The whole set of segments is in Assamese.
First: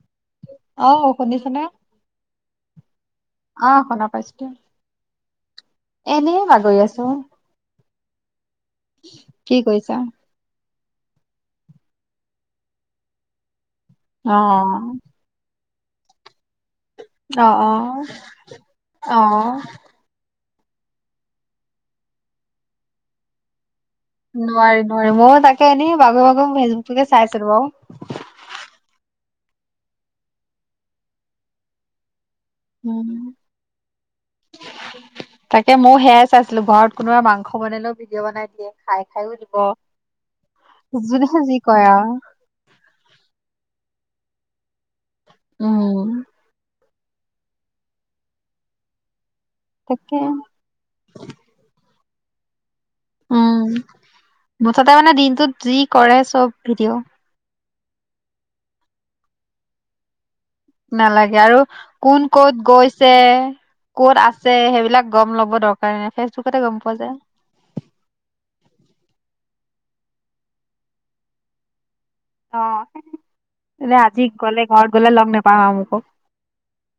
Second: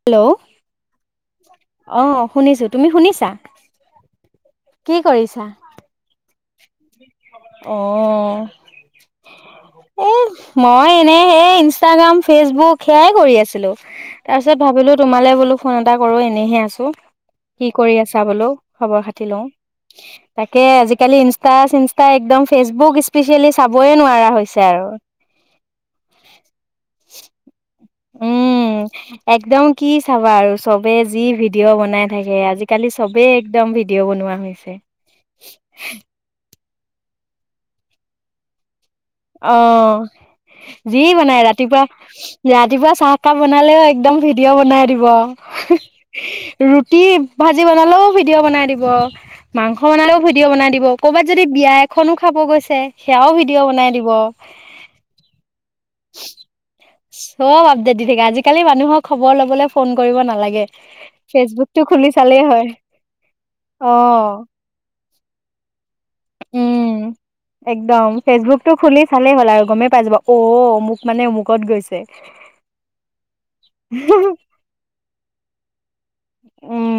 হেল্ল'। আহ অ শুনিছো। তুমি শুনিছা? অহ শুনা পাইছো দিয়া। এনে [unintelligible] অ'হ। কি কৰিছা? এই মই এনে হে ইনষ্টাগ্ৰাম ফেচবুক সেয়াই কৰি আছিলোঁ অ তাৰ পিছত ভাবিলো তোমালে বোলো ফোন এটা কৰো এনেহে আ আছো। অ কি অ কৰি আছা বোলো অ খবৰ-খাতি লওঁ তাকে আজিকালি ইনছ ইনষ্টা -চিনষ্টা একদম ফেচবুক স্পেচিয়েলি চাব নোৱাৰি- নোৱাৰি। ময়ো তাকে এনেই বাগৰি- বাগৰি ফেচবুককে চাই আছিলো বাৰু। উম একদম কি চাবা আৰু চবে যি ভিডিঅ' বনাই থাকে আজিকালি উম চবেই একদম ভিডিঅ' বনোৱা হৈছে। তাকে ময়ো সেয়াই চাইছিলো ঘৰত কোনোবা মাংস বনালেও ভিডিঅ বনাই দিয়ে। খাই খাইও দিব। অ'। যি যোনে বনাই যি ৰাতিপুৱা। কয় আৰু ৰাতিপুৱা চাহকাপ বনালেও একদম ভিডি- দিঅ' বনাই দিব। উম [unintelligible] কি ভাজি বনালেও ভিডিঅ' বনাই দিব মাংস তাকে বনালেও ভিডিঅ' বনাই দিব। ক'ৰবাত যদি বিয়া খনো খাব গৈছে। সেয়াও ভিডিঅ উম বনাই দিব। মুঠতে মানে দিনটোত যি কৰে চব ভিডিঅ' সব আপডেট দি থাকে আজিকালি মানুহৰ খবৰ লবলৈ ফোন কৰিব নালাগে নালাগে আৰু ফেচবুকটো খুলি কোন চালেই হয়। ক'ত গৈছে কত অ' আছে সেইবিলাক গম ল'ব দক। উম একদম ফেচবুকটো খুলি চালেই হ'ল আৰু গমেই পাই যাবা অ মোক মানে অমুকত গৈছে অ এ আজি গ'লে ঘৰত গ'লে লগ নোপাম আমুকক উম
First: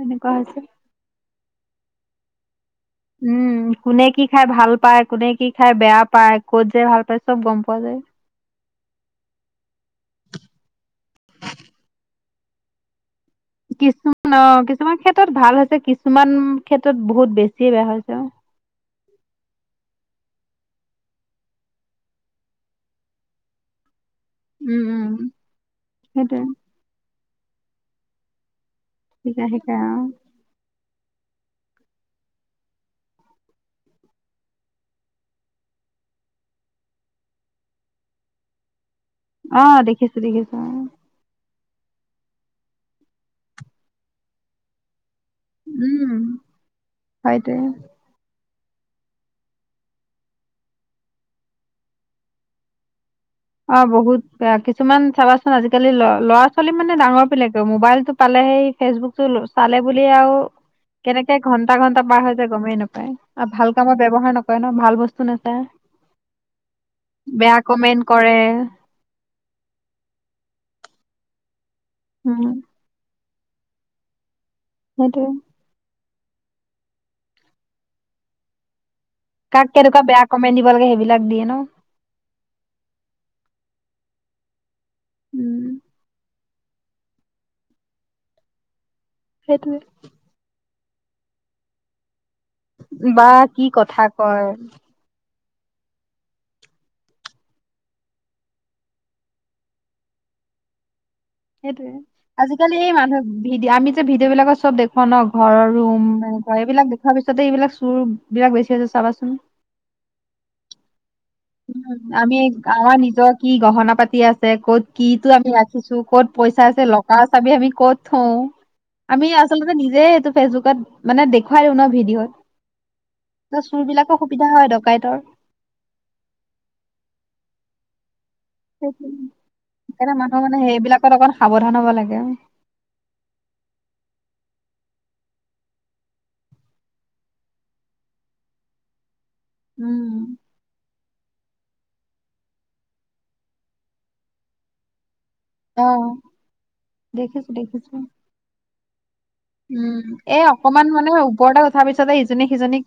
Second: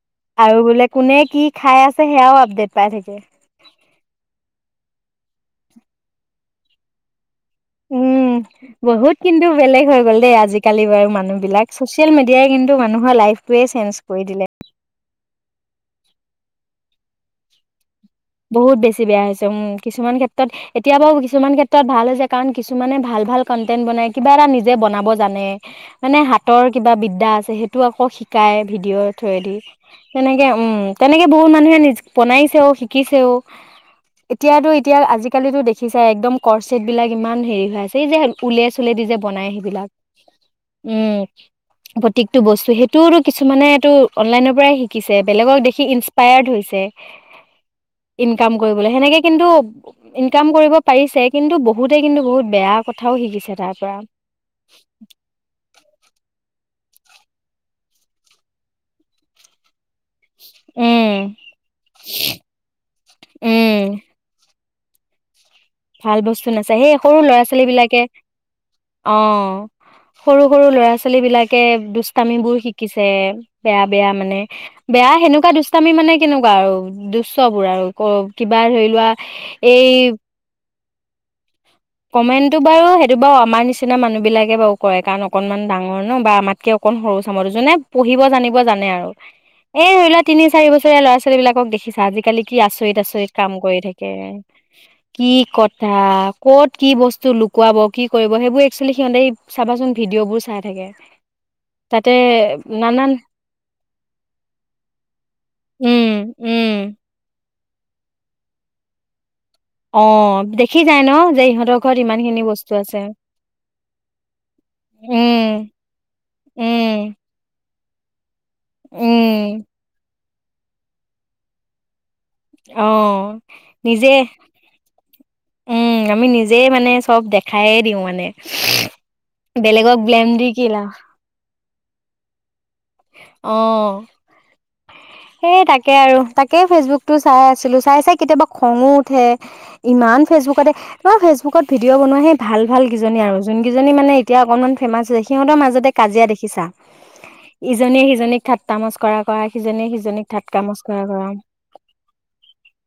এনেকুৱা আৰু হৈছে বোলে কোনে কি খাই আছে সেয়াও আপডেট পাই থাকে। উম কোনে কি খাই ভাল পায় কোনে কি খাই বেয়া পায় ক'ত যে ভাল পাই। উম বহুত কিন্তু বেলেগ হৈ গ'ল দেই আজিকালি বাৰু মানুহ বিলাক চচিয়েল মি দিয়াই কিন্তু মানুহৰ লাইফ কিছুমান অ কিছুমান ক্ষেত্ৰত ভাল হৈছে কিছুমান ক্ষেত্ৰত বহুত বেছিয়ে বেয়া হৈছে। বহুত বেছি বেয়া হৈছে উম কিছুমান ক্ষেত্ৰত এতিয়া বাৰু কিছুমান ক্ষেত্ৰত ভাল হৈছে কাৰণ কিছুমানে ভাল ভাল কন্টেন্ট বনাই কিবা এটা নিজে উম বনাব উম জানে মানে সেইটোৱে হাতৰ কিবা বিদ্যা যে সেইটো আকৌ শিকায় ভিডিঅ' শিকা থোৱেদি শিকা তেনেকে তেনেকে বহুত মানুহে নিজ বনাইছেও শিকি শিকিছেও এতিয়াতো এতিয়া আজিকালিটো দেখিছাই একদম কৰচট বিলাক ইমান হেৰি হৈ আছে এই যে উলে চুলে দি যে বনাই অ অ সেইবিলাক দেখিছো দেখিছো অ', উম প্ৰত্যেকটো বস্তু সেইটোওটো কিছুমানেটো অনলাইনৰ পৰাই শিকিছে বেলেগক দেখি উম ইনসপায়াৰ্ড হৈছে হয়তোৱে ইনকাম কৰিবলৈ সেনেকে কিন্তু ইনকাম কৰিব পাৰিছে কিন্তু বহুতে কিন্তু বহুত বেয়া কথা অ বহুত কিছুমান চাবাচোন আজি আজিকালি ল ল'ৰা ছোৱালী মানে ডাঙৰ বিলাকেও মোবাইলটো পালে সেই ফেচবুক টো চালে বুলি আৰু উম কেনেকে ঘন্টা ঘন্টা পাৰ হৈ যায় গমেই নাপায় আৰু ভাল কামত উম ব্যৱহাৰ নকৰে হয় ন ভাল বস্তু ন ভাল বস্তু নাচাই সেই সৰু ল'ৰা বেয়া ছোৱালী বিলাকে কমেন্ট কৰে অ সৰু সৰু ল'ৰা ছোৱালী বিলাকে কে দুষ্টামি উম বোৰ শিকিছে বেয়া বেয়া মানে। বেয়া সেইটোয়ে সেনেকুৱা দুষ্টামি মানে। কেনেকুৱা আৰু দুষ্ট বোৰ আৰু ক কিবা ধৰি লোৱা কাক কেনেকুৱা এই বেয়া কমেণ্ দিব লাগে সে লাগ দিয়ে ন? কমেণ্টটো বাৰু, সেইটো বাৰু, আমাৰ নিচিনা মানুহ বিলাকে বাৰু কৰে কাৰণ অকনমান উম ডাঙৰ ন বা আমাৰ কে অকন সৰু চামৰ যোনে পঢ়িব জানিব জানে আৰু। সেইটোয়ে এ ধৰি লোৱা তিনি চাৰি বছৰ ল'ৰা-ছোৱালবিলাকক দেখিছা আজিকালি কি বা আচৰিত-আচৰিত কাম কি কৰি কথা থাকে কয় কি কটা ক'ত কি বস্তু লুকুৱাব, কি কৰিব সেইবোৰ একচুৱেলি সিহঁতে চাবাচোন ভিডিঅ'বোৰ চাই থাকে। সেইটোয়ে তাতে আজিকালি এই নানান মানুহ ভিদি- আমি যে ভিডিঅ' বিলাকত চব দেখুৱা ন ঘৰৰ উম ৰুম উম এইবিলাক দেখুৱাৰ পিছতে এইবিলাক চোৰ বিৰাট হৈ আছে চাবাচোন? অ', দেখি যায় ন? যে ইহঁতৰ ঘৰত ইমান আমি খিনি বস্তু আমাৰ আছে নিজৰ কি গহনা-পাতি আছে, ক'ত কিটো আমি উম ৰাখিছো, ক'ত পইচা আছে উম লকাৰৰ চাবি আমি ক'ত থও উম আমি আচলতে নিজে এটো ফেচবুকত মানে দেখুৱাই দিওঁ ন ভিডিঅ'ত। অ', ত চোৰ নিজে বিলাকৰ সুবিধা হয় ডকাইতৰ উম আমি নিজে যে মানে চব দেখায়ে দিওঁ মানে। [unintelligible] বেলেগক সেইকাৰণে ব্লেম মানুহ দি মানে কি লাভ। সেইবিলাকত অকণ সাৱধান ধান হব লাগে। অহ। এ তাকে আৰু তাকে ফেচবুকতো চাই আছিলো, চাই-চাই কেতিয়াবা খং ও উঠে। ইমান উম ফেচবুকতে তোমাৰ ফেচবুকত ভিডিঅ' বনোৱা সেই ভাল ভালকেইজনী আৰু যোনকেইজনী মানে এতিয়া অকণমান ফেমাছ দেখি সিহঁতৰ অ মাজতে কাজিয়া দেখিছা দেখিছো দেখিছো ইজনীয়ে সিজনীক ঠাট্টা মচ কৰা-কৰা সিজনীয়ে উম সিজন এ অকমান মানে ওপৰতে উঠাৰ পিছতে ইজনী সিজনীক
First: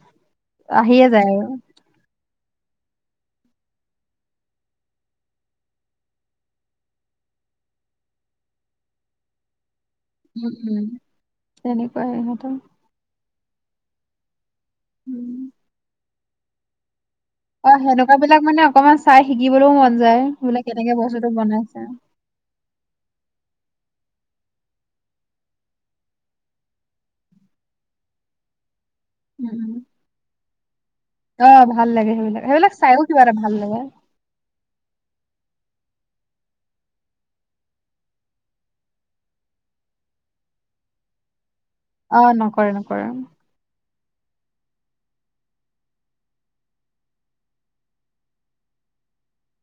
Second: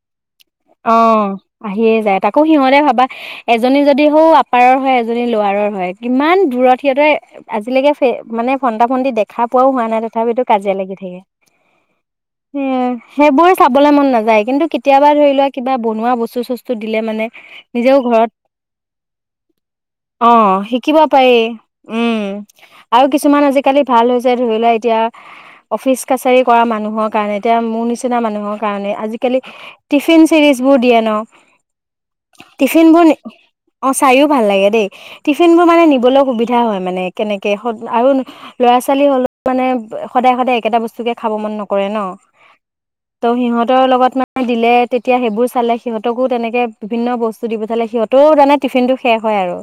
অ আহিয়ে যায় আৰু। আহিয়ে যায় তাকো সিহঁতে ভাবা এজনী যদি হৌ আপাৰৰ হয় এজনী লোৱাৰাৰৰ হয় কিমান দূৰত সিহঁতে আজিলৈকে মানে ফন্টা-ফণ্টি দেখা পোৱাও হোৱা নাই তথাপিতো উম কাজিয়া উম লাগি থাকে। তেনেকুৱাই সিহঁতৰ সেয়া সেবো চাবলৈ মন নাযায় কিন্তু কেতিয়াবা ধৰি উম লোৱা কিব বনোৱা বস্তু স্তু-চস্তু দিলে মানে অ', নিজেও সেনেকুৱা ঘৰত বিলাক মানে অকমান চাই শিকিবলৈও মন যায় অ বোলে কেনেকে শিকিব পাৰি বস্তুটো বনাইছে। কালি ভাল হৈছে। ধৰি লোৱা এতিয়া অফিচ কাছাৰী কৰা মানুহ মানুহৰ কাৰণে, এতিয়া মোৰ নিচিনা মানুহৰ কাৰণে আজিকালি উম উম টিফিন চিৰিজ বোৰ দিয়ে ন, অ ভাল লাগে সেইবিলাক সেইবিলাক টিফিন চাইও বোৰ কিবা এটা ভাল লাগে অঁ চাইও ভাল লাগে দেই। টিফিন বোৰ মানে নিবলৈ সুবিধা হয় মানে কেনেকে আৰু ল'ৰা ছোৱালী হ'লেও মানে সদায় সদায় একেটা বস্তুকে খাব মন নক কৰে ন, অ নকৰে নকৰে ত' সিহঁতৰ লগত [unintelligible] দিলে তেতিয়া সেইবোৰ চালে সিহঁতকো তেনেকৈ বিভিন্ন বস্তু দি পঠালে, সিহঁতেও তানে টিফিনটো শেষ হয় আৰু।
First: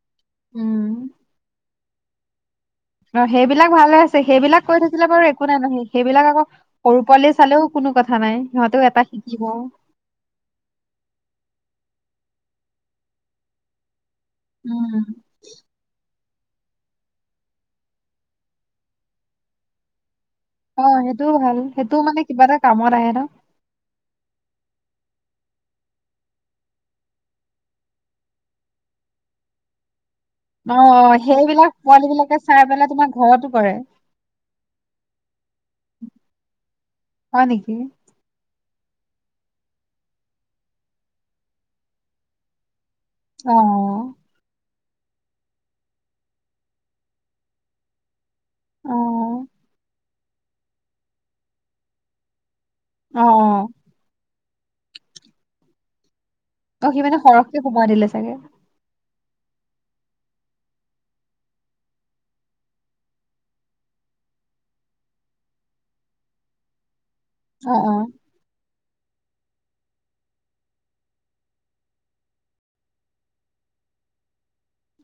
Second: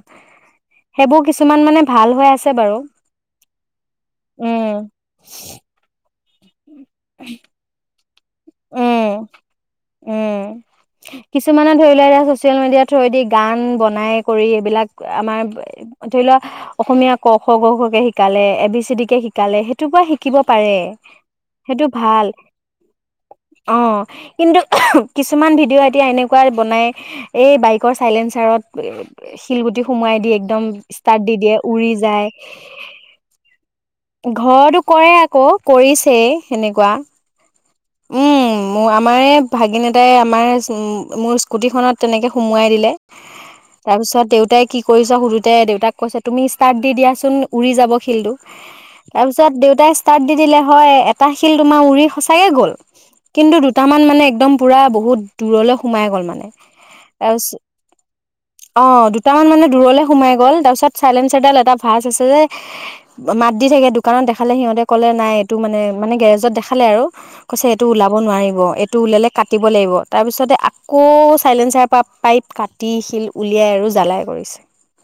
সেইবোৰ কিছুমান মানে ভাল হৈ আছে বাৰু অঁ সেইবিলাক ভাল হৈ আছে, সেইবিলাক উম কৈ থাকিলে বাৰু একো নাই নহয়, সেইবিলাক আকৌ সৰুৰ পোৱালিয়ে চালেও কোনো কথা কথা নাই, সিহঁতেও এটা উম শিকিব। উম [unintelligible] ছচিয়েল মিডিয়া থ্ৰুৱেদি গান বনাই কৰি এইবিলাক উম, আমাৰ ধৰি লোৱা অসমীয়া ক খ গ ঘ কে শিকালে, এ বি চি ডি কে শিকালে সেইটো পা শি শিকিব পাৰে অঁ সেইটোও ভাল, সেইটোও মানে কিবা এটা কামত আহে। ন অঁ, কিন্তু কিছুমান ভিডিঅ' এতিয়া এনেকুৱা বনাই, এই বাইকৰ চাইলেঞ্চাৰত শিলগুটি সোমোৱাই একদম অ ষ্টাৰ্ট দি দিয়ে, সেইবিলাক উৰি পোৱালী যায়, বিলাকে চাই পেলাই তোমাৰ ঘৰতো কৰে ঘৰতো কৰে আকৌ কৰি সেই সেনেকুৱা হয় নেকি। উম মোৰ আমাৰে ভাগিনতাই আমাৰ মোৰ স্কুটিখনত তেনেকে সুমোৱাই দিলে। অ তাৰপিছত দেউতাই কি কৰিছ সুধোতে দেউতাক কৈছে তুমি ষ্টাৰ্ট দি দিয়াচোন উৰি যাব শিলটো। অ তাৰপিছত দেউতাই ষ্টাৰ্ট দি দিলে হয়, এটা শিল তোমাৰ উৰি সঁচাকে গ'ল। অ অ কিন্তু দুটামান মানে একদম পোৰা বহুত দূৰলৈ সোমাই গ'ল মানে। অঁ সি মানে তাৰপিছত সৰহকে সোমাই দিলে চাগে। অ' দুটামান মানে দূৰলৈ সোমাই গ'ল, তাৰপিছত চাইলেঞ্চাৰডাল এটা ভাজ আছে যে মাত দি থাকে দোকানত দেখালে সিহঁতে ক'লে নাই এইটো মানে-মানে গেৰেজত দেখালে আৰু। কৈছে অ এইটো অ ওলাব নোৱাৰিব এই টো ওলালে কাটিব লাগিব, তাৰপিছতে আকৌ চাইলেঞ্চাৰ প পাইপ কাটি শিল উলিয়াই আৰু জ্বালাই কৰিছে।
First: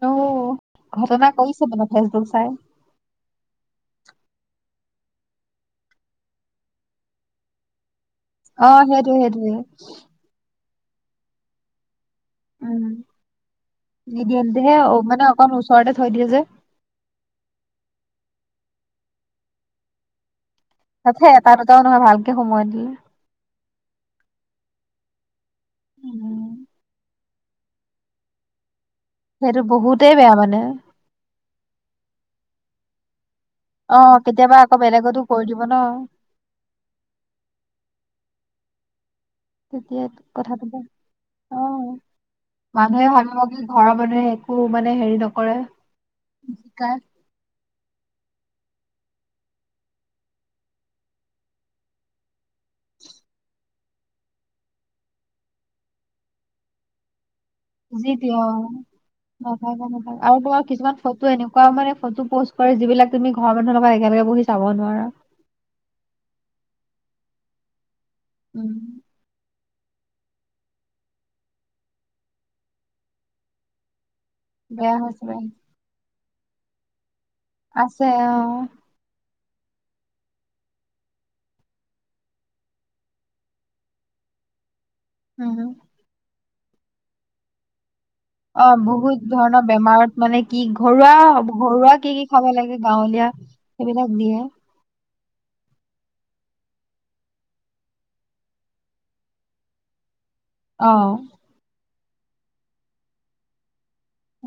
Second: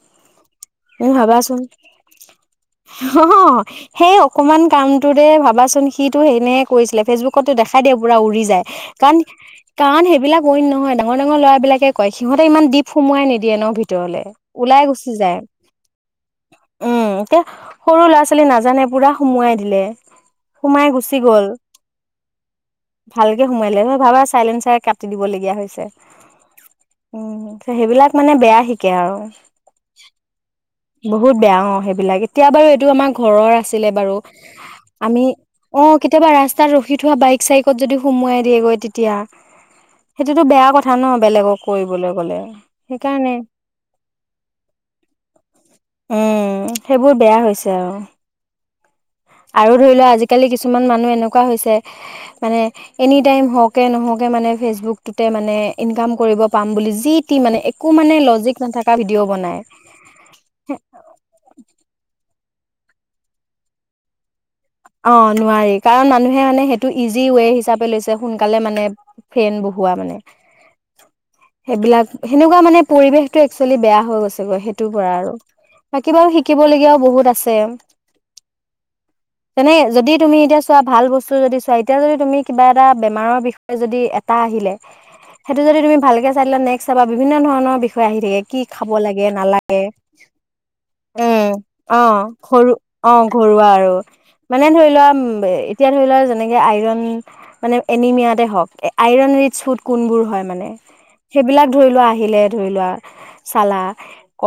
অঁ, তুমি ঘটনা কৰিছে মানে ফেচবুক চাই। অঁ হ, সেই অকমান কামটোৰে ভাবাচোন সিটো ইনেহে কৰিছিলে ফেচবুক কতে দেখাই দিয়ে উৰি যায়, অ সেইটোৱে সেইটোৱে কাৰণ-কাৰণ সেইবিলাক নহ ডাঙৰ ডাঙৰ লৰাবিলাকে কয় সিহঁতে ইমান উম দিপ সোমোৱাই নিদিয়ে ন ভিতৰলে নিদিয়ে নিদিয়ে ওলাই সেই গুচি মানে যায় অকণ ওচৰতে থৈ দিয়ে যে উম ত সৰু ল'ৰা ছোৱালী সেইফালে নাজানে পুৰা সুমোৱাই দিলে সোমাই গুচি তাকে গ'ল এটা দুটামান মানৰ মানুহ ভালকে সোমোআয় দিলে সোমাই লয় ভাবা চাইলেনঞ্চাৰ কাটি দিবলগীয়া হয় গৈছে ছে উম উম সেইবিলাক মানে বেয়া শিক আৰু সেইটো বহুতেই বেয়া মানে বহুত বেয়া অ সেইবিলাক এতিয়া বাৰু টো আমাক ঘৰৰ আছিলে বাৰু অ' কেতিয়াবা আকৌ বেলেগতো আমি কৰি দিব ন অ কেতিয়াবা ৰাস্তাত ৰখি দিও এক চাইকত যদি সোমোৱাই দিয়েগৈ তেতিয়া তেতিয়াই সেইটোতো বেয়া কথাটো কথা ন বেলেগক আহ কৰিবলৈ গ'লে মানুহে সেইকাৰণে ভাবিব কি ঘৰৰ মানুহে একো মানে হেৰি নকৰে শিকায় তেওঁৰ আৰু ধৰি লোৱা আজিকালি কিছুমান মানুহ এনেকুৱা হৈছে মানে এনি টাইম হওক এনেকে নহকে মানে ফেচবুকটোতে মানে ইনকাম কৰিব পাম বুলি যি টি মানে একো যি মানে দিয় লজিক নাথাকা ভিডিঅ' বনাই নাভাবে় আৰু তোমাৰ কিছুমান ফটো এনেকুৱা মানে ফটো পজ যিবিলাক তমি ঘৰ মানুহ লগ পৰা একেলগ বহি চাব নোৱাৰা অ নোৱাৰি কাৰণ মানুহে মানে সেইটো ইজি ৱে হিচাপে লৈছে সোনকালে উম মানে ফেন বহুত মানে সেইবিলাক সেনেকুৱা মানে পৰিবেশটো একচুৱেলি বেয়া হৈ গৈছে সেইটোৰ বেয়া পৰা হৈছে আৰু বেয়া হৈছে বাকী বাৰু সি শিকিব লগীয়া বহুত আছে আছে অহ তেনে যদি তুমি এতিয়া চোৱা ভাল বস্তু যদি চোৱা এতিয়া যদি তুমি কিবা এটা বেমাৰৰ বিষয়ে যদি এটা আহিলে উম সেইটো যদি তুমি ভালকে চাইল নেক্স চাবা বিভিন্ন ধৰণৰ বি়ষয় অ বহুত ধৰণৰ বেমাৰত মানে কি ঘৰুৱা উম, ঘৰুৱা কি কি অ', খাব ঘৰু লাগে অ', গাঁৱলীয়া ঘৰুৱা আৰু। সেইবিলাক দিয়ে মানে ধৰি লোৱা উম এতিয়া ধৰি লওক যেনেকৈ আইৰণ মানে এনিমিয়াতে হওক আইৰণ ৰিচ ফুড কোনবোৰ হয় মানে সেইবিলাক ধৰি লোৱা আহ আহিলে ধৰি লোৱা চালা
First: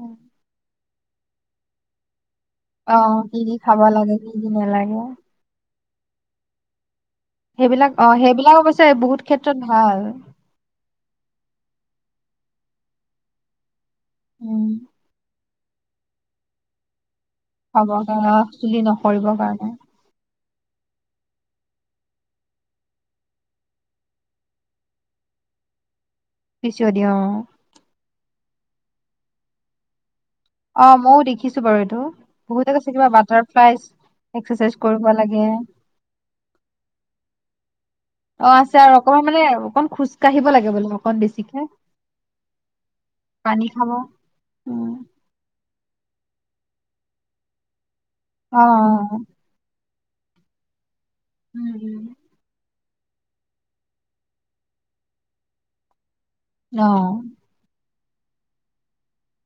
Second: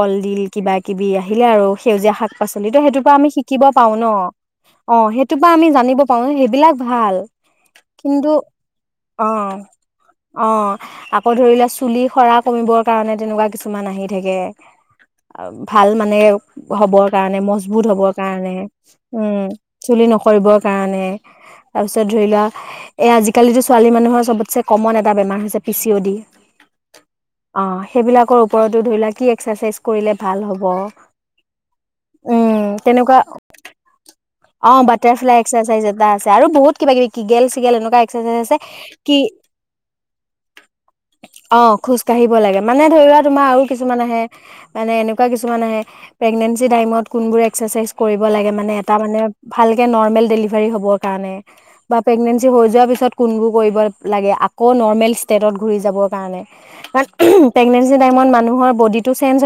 অ' কিবা কিবি আহিলে আৰু সেউজীয়া শাক পাচলিতো অ সেইটোৰ পৰা আমি কি কি শিকিব খাব পাওঁ ন লাগে কি কি অ নালাগে সেইটো বা আমি জানি পাও সেইবিলাক ভাল সেইবিলাক অ কিন্তু সেইবিলাক অৱশ্যে বহুত অ', ক্ষেত্ৰত ভাল অ', আকৌ ধৰিলেোৱা চুলি খৰা কমিবৰ কাৰণে তেনেকুৱা কিছুমান আহিল থাকে উম ভাল মানে হবৰ কাৰণে মজবুত খাবৰ হবৰ অ কাৰণে চুলি নসৰিবৰ উম কাৰণে চুলি নকৰিব কাৰণে তাৰপিছত ধৰি লোৱা এই আজিকালো ছোৱালী মানুহৰ চবতে কমন এটা বেমাৰ হৈছে P C O D P C O D অ সেইবিলাকৰ ওপৰতো ধৰি ললে কি এক্সাৰচাইজ কৰিলে ভাল হ'ব অ মইও দেখিছো বাৰু এইটো উম বহুতে কৈ চাকিবা তেনেকুৱা বাটাৰফ্লাইজ অ বাটাৰফ্লাই এক্সাৰচাইজ এটা আছে আৰু বহুত কিবা কিবি কিেল চিগ এনেকুৱা অ আছে আৰু কি অকমান মানে অকন খোজ কাঢ়িব লাগে বোলে অকন বেছিকে অ খোজ কাঢ়িব লাগে মানে ধৰা তোমাৰ আৰু পানী খাব কিছুমান আছে মানে উম এনেকুৱা কিছুমান আহে প্ৰেগনেটচি তাইমত কোনবোৰ একচাচাইজ ক কৰিব লাগে অ অ মানে টা মানে ভাল নৰ্মেল ডেলিভাৰী হ'ব ে উম বা উম প্ৰেগনেটচি হৈ যোৱা পা ব ল আকৌ নৰমেল ষ্টেটত ঘূৰী যাব ণে অ [unintelligible] প্ৰেগনেট াই মানুহৰ বডি চে্জ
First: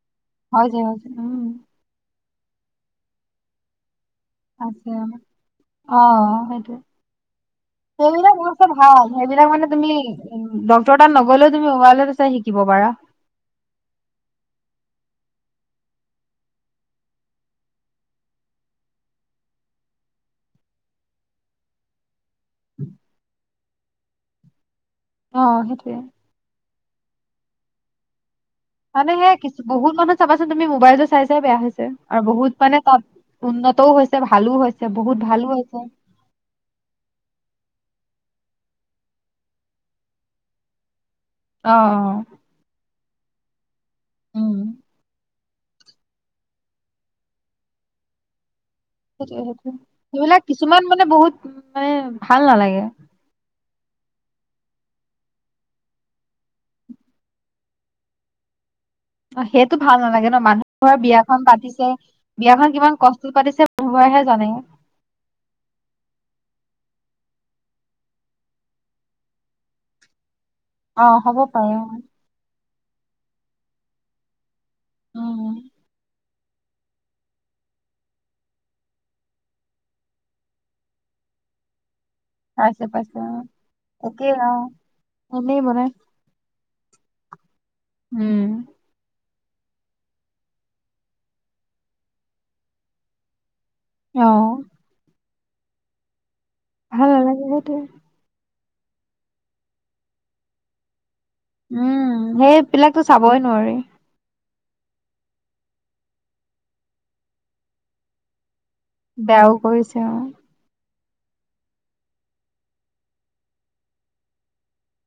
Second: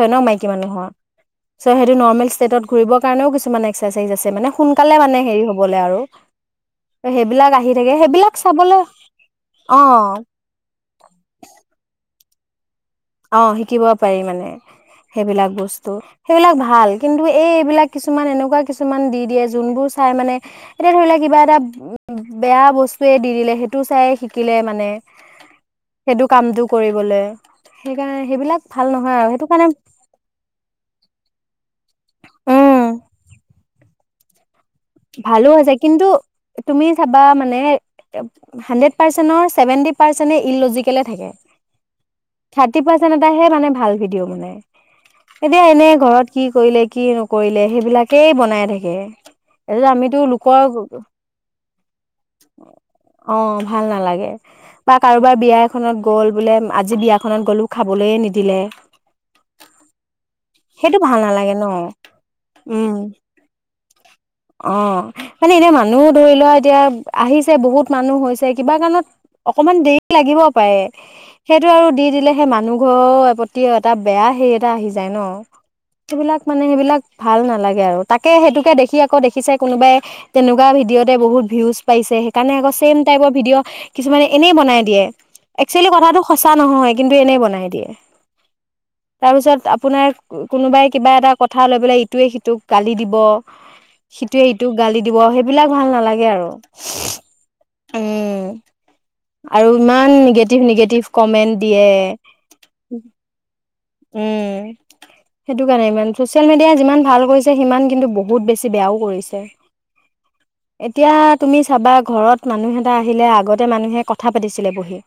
হয় যে হয় যে উম ম ম ষ্টেটতূৰিব কাৰণেও কিছুমান একচাৰচাইজছে অ সেইটো সেইবিলাক আহি থাকে সেইবিলাক সেইবাক অস্থ চাবলে ভাল সেইবিলাক মানে অ তুমি ডটৰ তাত নগলেও তুমি ৱাই চাই শ শাকিব পাৰা অ শিকিব পাৰি মানে সেইবিলাক বস্তু সেইবিলাক ভাল কিন্তু এই এইবিলাক কিছুমান এনেকুৱা কিছুমান দি দিয়ে যোনবোৰ চাই মানে এতিয়া ধৰি লোৱা কিবা এটা বেয়া বস্তুৱয়ে দি দিলে সেইটো চাই শিকিলে মানে অ সেইটোৱে কৰিবলে সেইকাৰণে সেইবিলাক ভাল মানে নহয় আৰু হে সেইটো কিছু কাৰণে বহুত মানুহ চাবাচোন তুমি মোবাইলতটো চাই চাই বেয়া হৈছে আৰু বহুত মানে উম তাত উন্নতও হৈছে ভালো হৈছে। ভালো হৈছে কিন্তু তুমি চাবা মানে হান্দ্ৰেদ পাৰ্চেন্তৰ ছেভেন্টি পাৰ্চেন্টে ইলজিকেলে থাকে। আহ অ এ হে মানে ভাল ভিডিঅ' মানে উম এতিয়া এনে ঘৰত কি কৰিলে কি নকৰিলে সেইবিলাকেই বনাই থাকে। উ তাৰপিছত আমিতো সেইবিলাক কিছুমান লোকৰ মানে বহুত মানে ভাল নালাগে। অ', ভাল নালাগে বা কাৰোবাৰ বিয়া এখনত গ'ল বোলে আজি বিয়াখনত গ'লো খাবলৈয়ে নিদিলে অ সেইটো ভাল নালাগে ন। মানুহ ঘৰ সেইটো ভাল বিয়াখন নালাগে ন পাতিছে বিয়াখন উম কিমান কষ্টত পাতিছে। হয়। অ মানে এনে মানুহ ধৰি লোৱা। এতিয়া আহিছে বহুত মানুহ হৈছে কিবা কাৰণত অকমান দেৰি লাগিব। পায়ে অ হ'ব সেইটো পাৰে আৰু দি দিলে সেই মানুহ ঘ এ প্ৰতি এটা বেয়া হে এটা আহি যায় ন উম সেইবিলাক মানে সেইবিলাক ভাল নালাগে আৰু তাকে সেইটোকে দেখি ক দেখিছে কোনোবাই তেনেকুৱা ভিডিঅ'তে বহুত ভিউজ সেইকাৰণে আকৌ পাইছে চেইম পাইছে টাইপৰ অ ভিডিঅ' কিছুমানে একেই অ এনেই বনাই দিয়ে এনেই একচুৱেলী বনাই কথাটো সঁচা নহয়। কিন্তু এনেই বনাই উম তাৰ পিছত আপোনাৰ কোনোবাই কিবা এটা কথা লৈ পেলাই ইটোৱে সিটোক গালি দিব। অ সিটোৱে ইটোক গালি দিবহে এই বিলাক ভাল নালাগে আৰু ভাল নালাগে সেইটোৱে উম আৰু ইমান নিগেটিভ নিগেটিভ কমেন্ট দিয়ে উম সেইবিলাকতো চাবই নোৱাৰি উম সেইটো কাৰণে ইমান চচিয়েল মিডিয়াই যিমান ভাল কৰিছে সিমান কিন্তু বহুত বেছি বেয়াও কৰিছে বেয়াও কৰিছে অ এতিয়া তুমি চাবা ঘৰত মানুহ এটা আহিলে আগতে মানুহে কথা পাতিছিলে বহি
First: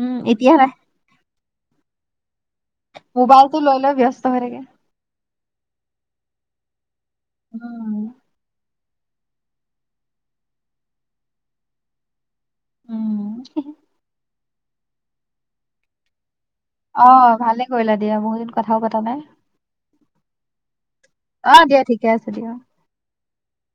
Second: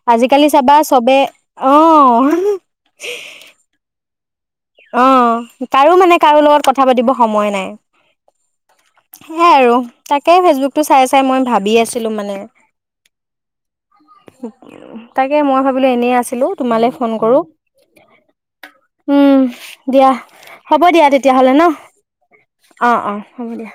উম এতিয়া আজিকালি নাই চাবা চবে অহ হেহে মোবাইলটো লৈ লৈ ব্যস্ত পাহৰি থাকে অ তাৰো মানে কাৰো লগত কথা পাতিব সময় নাই উম সেইয়াই আৰু তাকে ফেচবুকটো চাই চাই মই ভাবি আছিলো মানে উম তাকে মই ভাবিলো এনেই আছিলো তোমালে অ ফোন কৰো ভালে কৰিলা দিয়া বহুত দিন কথাও পতা নাই উম দিয়া হ'ব দিয়া তেতিয়াহ'লে অ ন দিয়া ঠিকে আছে দিয়া অ অ হ'ব দিয়া